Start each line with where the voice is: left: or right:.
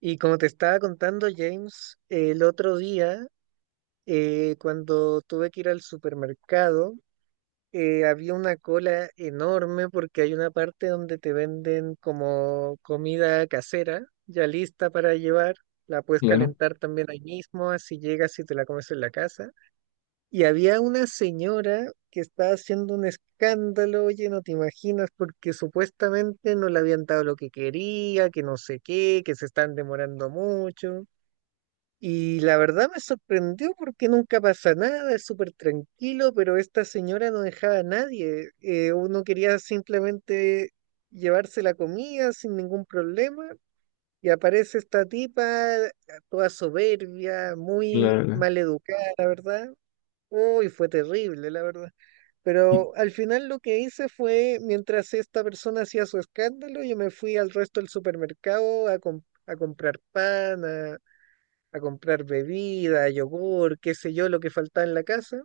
right: Y como te estaba contando, James, el otro día, cuando tuve que ir al supermercado, había una cola enorme porque hay una parte donde te venden como comida casera, ya lista para llevar. La puedes
left: Claro,
right: calentar también ahí mismo, así llegas y te la comes en la casa. Y había una señora que estaba haciendo un escándalo, oye, no te imaginas, porque supuestamente no le habían dado lo que quería, que no sé qué, que se están demorando mucho. Y la verdad me sorprendió porque nunca pasa nada, es súper tranquilo, pero esta señora no dejaba a nadie. Uno quería simplemente llevarse la comida sin ningún problema y aparece esta tipa toda soberbia, muy
left: claro, claro.
right: maleducada, la verdad. Uy, fue terrible, la verdad. Pero al final lo que hice fue, mientras esta persona hacía su escándalo, yo me fui al resto del supermercado a, a comprar pan, a comprar bebida, yogur, qué sé yo, lo que faltaba en la casa.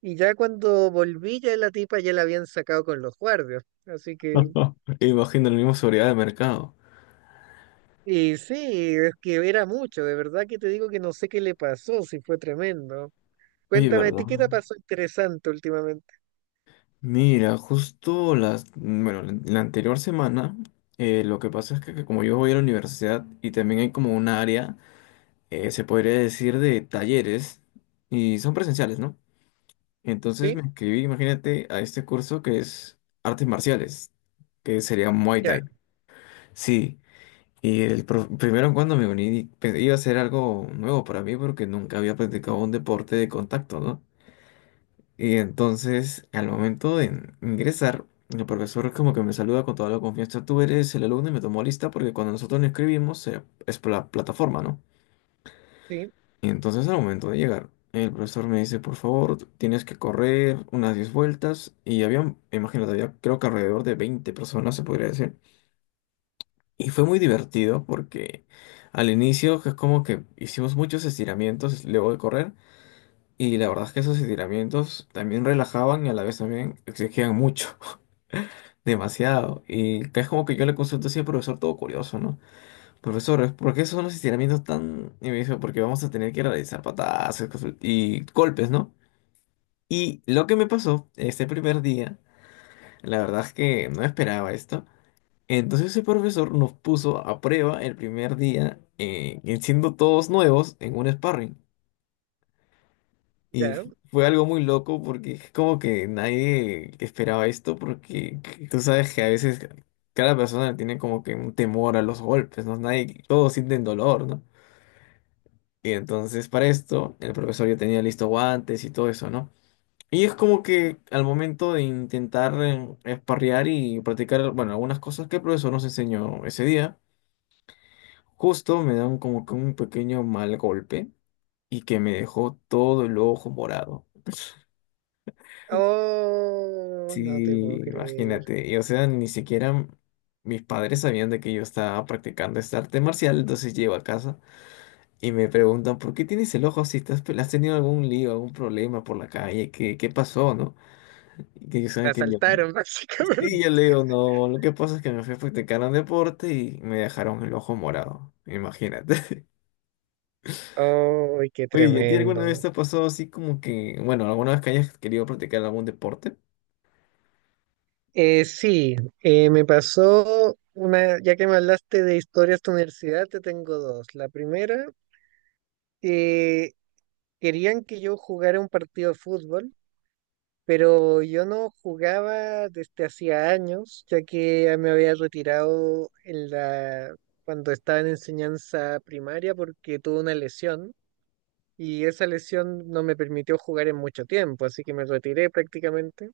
right: Y ya cuando volví, ya la tipa ya la habían sacado con los guardias. Así que,
left: Imagino la misma seguridad de mercado.
right: y sí, es que era mucho, de verdad que te digo que no sé qué le pasó, si fue tremendo.
left: Oye,
right: Cuéntame, ¿a
left: ¿verdad?
right: ti qué te pasó interesante últimamente?
left: Mira, justo las, bueno, la anterior semana, lo que pasa es que como yo voy a la universidad y también hay como un área, se podría decir de talleres y son presenciales, ¿no? Entonces
right: ¿Sí?
left: me inscribí, imagínate, a este curso que es artes marciales, que sería Muay
right: Ya,
left: Thai. Sí. Y el primero cuando me uní iba a ser algo nuevo para mí porque nunca había practicado un deporte de contacto, ¿no? Y entonces al momento de ingresar, el profesor como que me saluda con toda la confianza, tú eres el alumno y me tomó lista porque cuando nosotros nos escribimos es por la plataforma, ¿no?
right: sí,
left: Y entonces al momento de llegar, el profesor me dice, por favor, tienes que correr unas 10 vueltas y había, imagínate, había creo que alrededor de 20 personas, se podría decir. Y fue muy divertido porque al inicio es como que hicimos muchos estiramientos luego de correr y la verdad es que esos estiramientos también relajaban y a la vez también exigían mucho, demasiado. Y que es como que yo le consulto así al profesor todo curioso, ¿no? Profesor, ¿por qué son los estiramientos tan... Y me dijo, porque vamos a tener que realizar patadas y golpes, ¿no? Y lo que me pasó este primer día, la verdad es que no esperaba esto. Entonces ese profesor nos puso a prueba el primer día, y siendo todos nuevos, en un sparring. Y
right: ya.
left: fue algo muy loco porque es como que nadie esperaba esto porque tú sabes que a veces cada persona tiene como que un temor a los golpes, ¿no? Nadie, todos sienten dolor, ¿no? Y entonces para esto el profesor ya tenía listo guantes y todo eso, ¿no? Y es como que al momento de intentar sparrear y practicar, bueno, algunas cosas que el profesor nos enseñó ese día. Justo me da como que un pequeño mal golpe y que me dejó todo el ojo morado.
right: Oh,
left: Sí,
right: no te puedo creer.
left: imagínate. Y o sea, ni siquiera mis padres sabían de que yo estaba practicando este arte marcial, entonces llego a casa y me preguntan, ¿por qué tienes el ojo así? ¿Has tenido algún lío, algún problema por la calle? ¿Qué pasó, no? Y que ellos
right: La
left: saben que yo...
right: asaltaron, básicamente.
left: Sí, yo le digo, no, lo que pasa es que me fui a practicar un deporte y me dejaron el ojo morado. Imagínate.
right: Oh, qué
left: Oye, ¿y a ti alguna vez te
right: tremendo.
left: ha pasado así como que, bueno, alguna vez que hayas querido practicar algún deporte?
right: Sí, me pasó una, ya que me hablaste de historias de universidad, te tengo dos. La primera, eh, querían que yo jugara un partido de fútbol, pero yo no jugaba desde hacía años, ya que ya me había retirado en la, cuando estaba en enseñanza primaria porque tuve una lesión y esa lesión no me permitió jugar en mucho tiempo, así que me retiré prácticamente.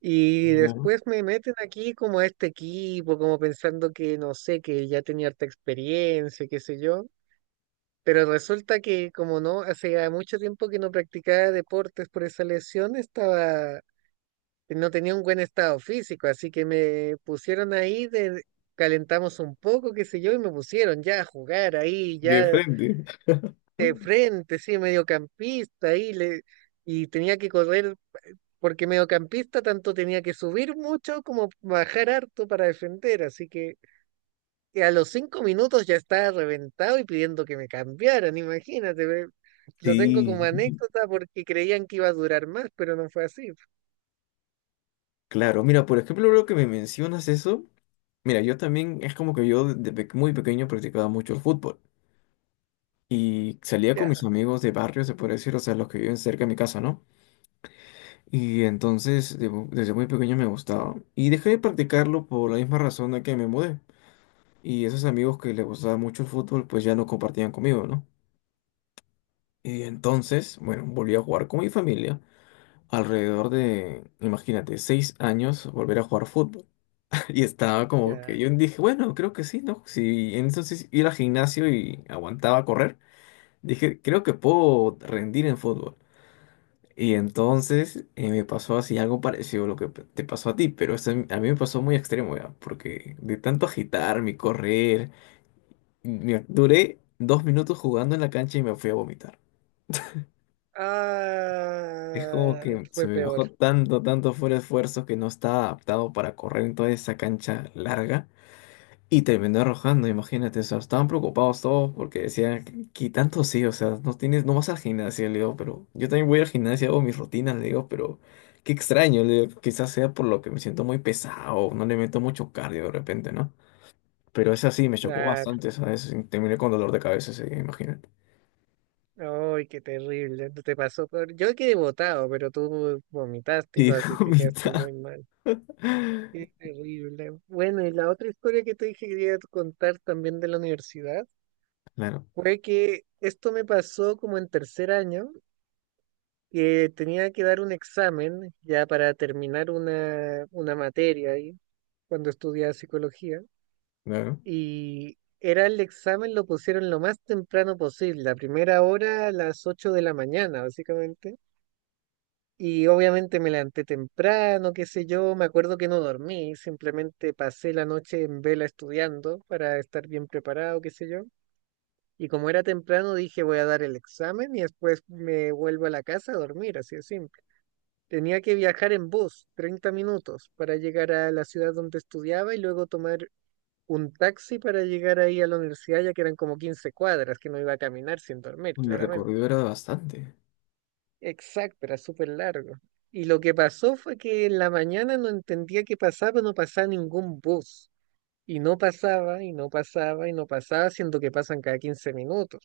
right: Y
left: Claro.
right: después me meten aquí como a este equipo, como pensando que no sé, que ya tenía harta experiencia, qué sé yo. Pero resulta que como no, hace mucho tiempo que no practicaba deportes por esa lesión, estaba, no tenía un buen estado físico, así que me pusieron ahí de, calentamos un poco, qué sé yo, y me pusieron ya a jugar ahí,
left: De
right: ya
left: frente.
right: de frente, sí, mediocampista, ahí le, y tenía que correr porque mediocampista tanto tenía que subir mucho como bajar harto para defender, así que a los 5 minutos ya estaba reventado y pidiendo que me cambiaran, imagínate, ve, lo tengo como
left: Sí,
right: anécdota porque creían que iba a durar más, pero no fue así,
left: claro. Mira, por ejemplo, lo que me mencionas eso, mira, yo también es como que yo desde muy pequeño practicaba mucho el fútbol y salía con mis
right: ya,
left: amigos de barrio, se puede decir, o sea, los que viven cerca de mi casa, ¿no? Y entonces desde muy pequeño me gustaba y dejé de practicarlo por la misma razón de que me mudé y esos amigos que les gustaba mucho el fútbol pues ya no compartían conmigo, ¿no? Y entonces, bueno, volví a jugar con mi familia. Alrededor de, imagínate, 6 años volver a jugar fútbol. Y estaba como que
right: ya.
left: yo dije, bueno, creo que sí, ¿no? Si entonces ir al gimnasio y aguantaba correr, dije, creo que puedo rendir en fútbol. Y entonces me pasó así algo parecido a lo que te pasó a ti, pero esto a mí me pasó muy extremo ya, porque de tanto agitarme y correr, duré 2 minutos jugando en la cancha y me fui a vomitar. Es como
right: Ah,
left: que se
right: fue
left: me
right: peor,
left: bajó tanto, tanto fuera de esfuerzo que no estaba adaptado para correr en toda esa cancha larga y terminó arrojando, imagínate, o sea, estaban preocupados todos porque decían, ¿qué tanto sí? O sea, no tienes, no vas al gimnasio, le digo, pero yo también voy al gimnasio, hago mis rutinas, le digo, pero qué extraño, le digo, quizás sea por lo que me siento muy pesado, no le meto mucho cardio de repente, ¿no? Pero es así, me chocó
right: claro.
left: bastante, ¿sabes? Y terminé con dolor de cabeza ese imagínate.
right: Ay, qué terrible. Te pasó peor. Yo quedé botado, pero tú vomitaste
left: Y
right: y todo, así
left: dijo
right: que quedaste
left: mitad.
right: muy mal. Qué terrible. Bueno, y la otra historia que te dije que quería contar también de la universidad
left: Claro,
right: fue que esto me pasó como en tercer año, que tenía que dar un examen ya para terminar una materia ahí, cuando estudiaba psicología,
left: claro.
right: y era el examen, lo pusieron lo más temprano posible, la primera hora a las 8:00 de la mañana, básicamente. Y obviamente me levanté temprano, qué sé yo, me acuerdo que no dormí, simplemente pasé la noche en vela estudiando para estar bien preparado, qué sé yo. Y como era temprano, dije voy a dar el examen y después me vuelvo a la casa a dormir, así de simple. Tenía que viajar en bus 30 minutos para llegar a la ciudad donde estudiaba y luego tomar un taxi para llegar ahí a la universidad, ya que eran como 15 cuadras, que no iba a caminar sin dormir,
left: Uy, el
right: claramente.
left: recorrido era bastante.
right: Exacto, era súper largo. Y lo que pasó fue que en la mañana no entendía qué pasaba, no pasaba ningún bus. Y no pasaba, y no pasaba, y no pasaba, siendo que pasan cada 15 minutos.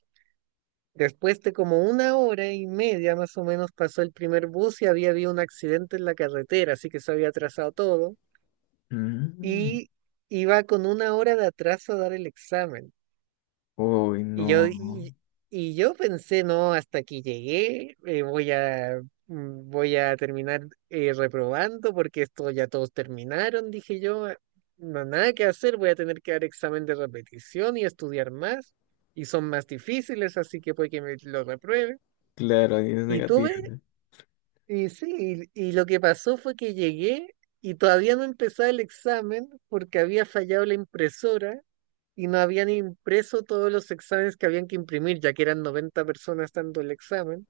right: Después de como una hora y media más o menos pasó el primer bus y había habido un accidente en la carretera, así que se había atrasado todo.
left: Mm.
right: Y iba con una hora de atraso a dar el examen.
left: Uy,
right: Y yo,
left: no.
right: y, y yo pensé, no, hasta aquí llegué, voy a terminar reprobando porque esto ya todos terminaron, dije yo, "Ah, no, nada que hacer, voy a tener que dar examen de repetición y estudiar más, y son más difíciles, así que puede que me lo repruebe.
left: Claro, ahí es
right: Y
left: negativo,
right: tuve,
left: ¿no?
right: y sí, y lo que pasó fue que llegué y todavía no empezaba el examen porque había fallado la impresora y no habían impreso todos los exámenes que habían que imprimir, ya que eran 90 personas dando el examen.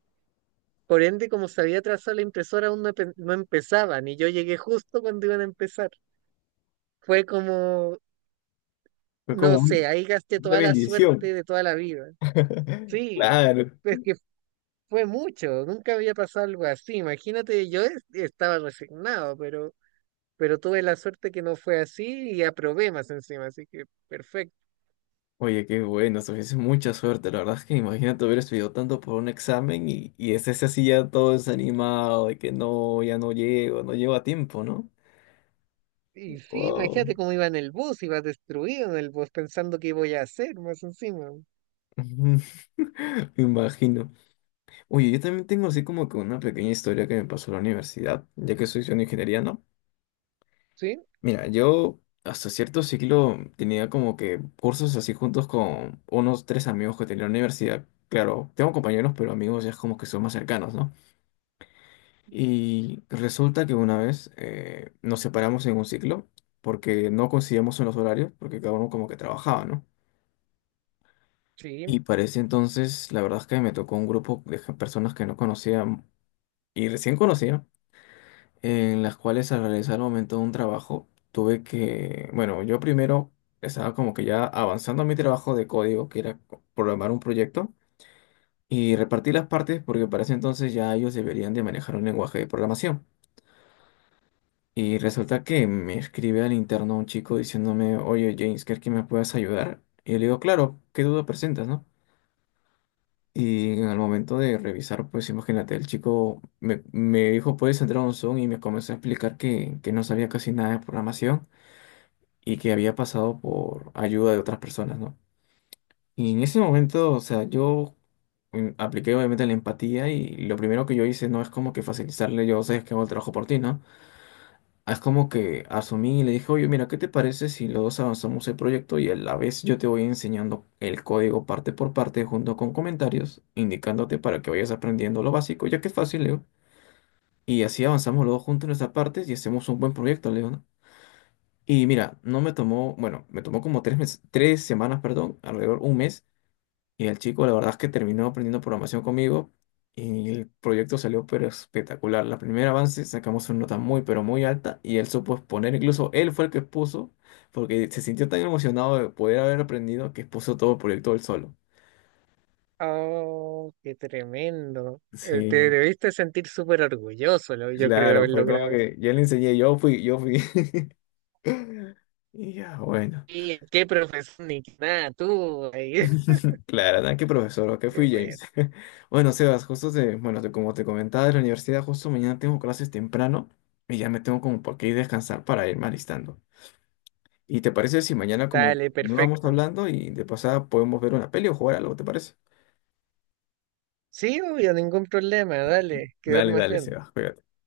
right: Por ende, como se había atrasado la impresora, aún no, no empezaban y yo llegué justo cuando iban a empezar. Fue como,
left: Fue como
right: no sé, ahí gasté
left: una
right: toda la
left: bendición.
right: suerte de toda la vida. Sí,
left: Claro.
right: es que fue mucho, nunca había pasado algo así. Imagínate, yo estaba resignado, pero tuve la suerte que no fue así y aprobé más encima, así que perfecto.
left: Oye, qué bueno, tuviste mucha suerte. La verdad es que imagínate haber estudiado tanto por un examen y estés así ya todo desanimado de que no, ya no llego, no llego a tiempo, ¿no?
right: Y sí,
left: Wow.
right: imagínate cómo iba en el bus, iba destruido en el bus pensando qué voy a hacer más encima.
left: Me imagino. Oye, yo también tengo así como que una pequeña historia que me pasó en la universidad, ya que soy de ingeniería, ¿no?
right: Sí,
left: Mira, yo hasta cierto ciclo tenía como que cursos así juntos con unos tres amigos que tenía en la universidad. Claro, tengo compañeros, pero amigos ya es como que son más cercanos, ¿no? Y resulta que una vez nos separamos en un ciclo porque no coincidíamos en los horarios, porque cada uno como que trabajaba, ¿no? Y
right: sí.
left: para ese entonces, la verdad es que me tocó un grupo de personas que no conocía y recién conocía. En las cuales al realizar al momento de un trabajo tuve que, bueno, yo primero estaba como que ya avanzando en mi trabajo de código, que era programar un proyecto, y repartí las partes porque para ese entonces ya ellos deberían de manejar un lenguaje de programación. Y resulta que me escribe al interno un chico diciéndome, oye James, ¿crees que me puedas ayudar? Y yo le digo, claro, ¿qué duda presentas, no? Y al momento de revisar, pues imagínate, el chico me dijo, puedes entrar a un Zoom y me comenzó a explicar que no sabía casi nada de programación y que había pasado por ayuda de otras personas, ¿no? Y en ese momento, o sea, yo apliqué obviamente la empatía y lo primero que yo hice no es como que facilitarle, yo sé que hago el trabajo por ti, ¿no? Es como que asumí y le dije, oye, mira, ¿qué te parece si los dos avanzamos el proyecto y a la vez yo te voy enseñando el código parte por parte junto con comentarios, indicándote para que vayas aprendiendo lo básico, ya que es fácil, Leo. Y así avanzamos los dos juntos en nuestras partes y hacemos un buen proyecto, Leo, ¿no? Y mira, no me tomó, bueno, me tomó como 3 meses, 3 semanas, perdón, alrededor un mes. Y el chico, la verdad es que terminó aprendiendo programación conmigo y el proyecto salió pero espectacular. La primera avance sacamos una nota muy, pero muy alta y él supo exponer, incluso él fue el que expuso, porque se sintió tan emocionado de poder haber aprendido que expuso todo el proyecto él solo.
right: Oh, qué tremendo. Te
left: Sí,
right: debiste sentir súper orgulloso, yo creo, de
left: claro,
right: haber
left: fue como
right: logrado eso.
left: que yo le enseñé, yo fui, yo fui. Y ya, bueno.
right: Y qué profesor, ni qué nada, tú. Ahí.
left: Claro, nada, qué profesor, ok,
right: Qué
left: fui James.
right: bueno.
left: Bueno, Sebas, justo como te comentaba de la universidad, justo mañana tengo clases temprano y ya me tengo como por qué ir a descansar para irme alistando. ¿Y te parece si mañana como que
right: Dale,
left: continuamos
right: perfecto.
left: hablando y de pasada podemos ver una peli o jugar algo, ¿te parece?
right: Sí, obvio, ningún problema, dale, que
left: Dale,
right: duermas
left: dale,
right: bien.
left: Sebas, cuídate.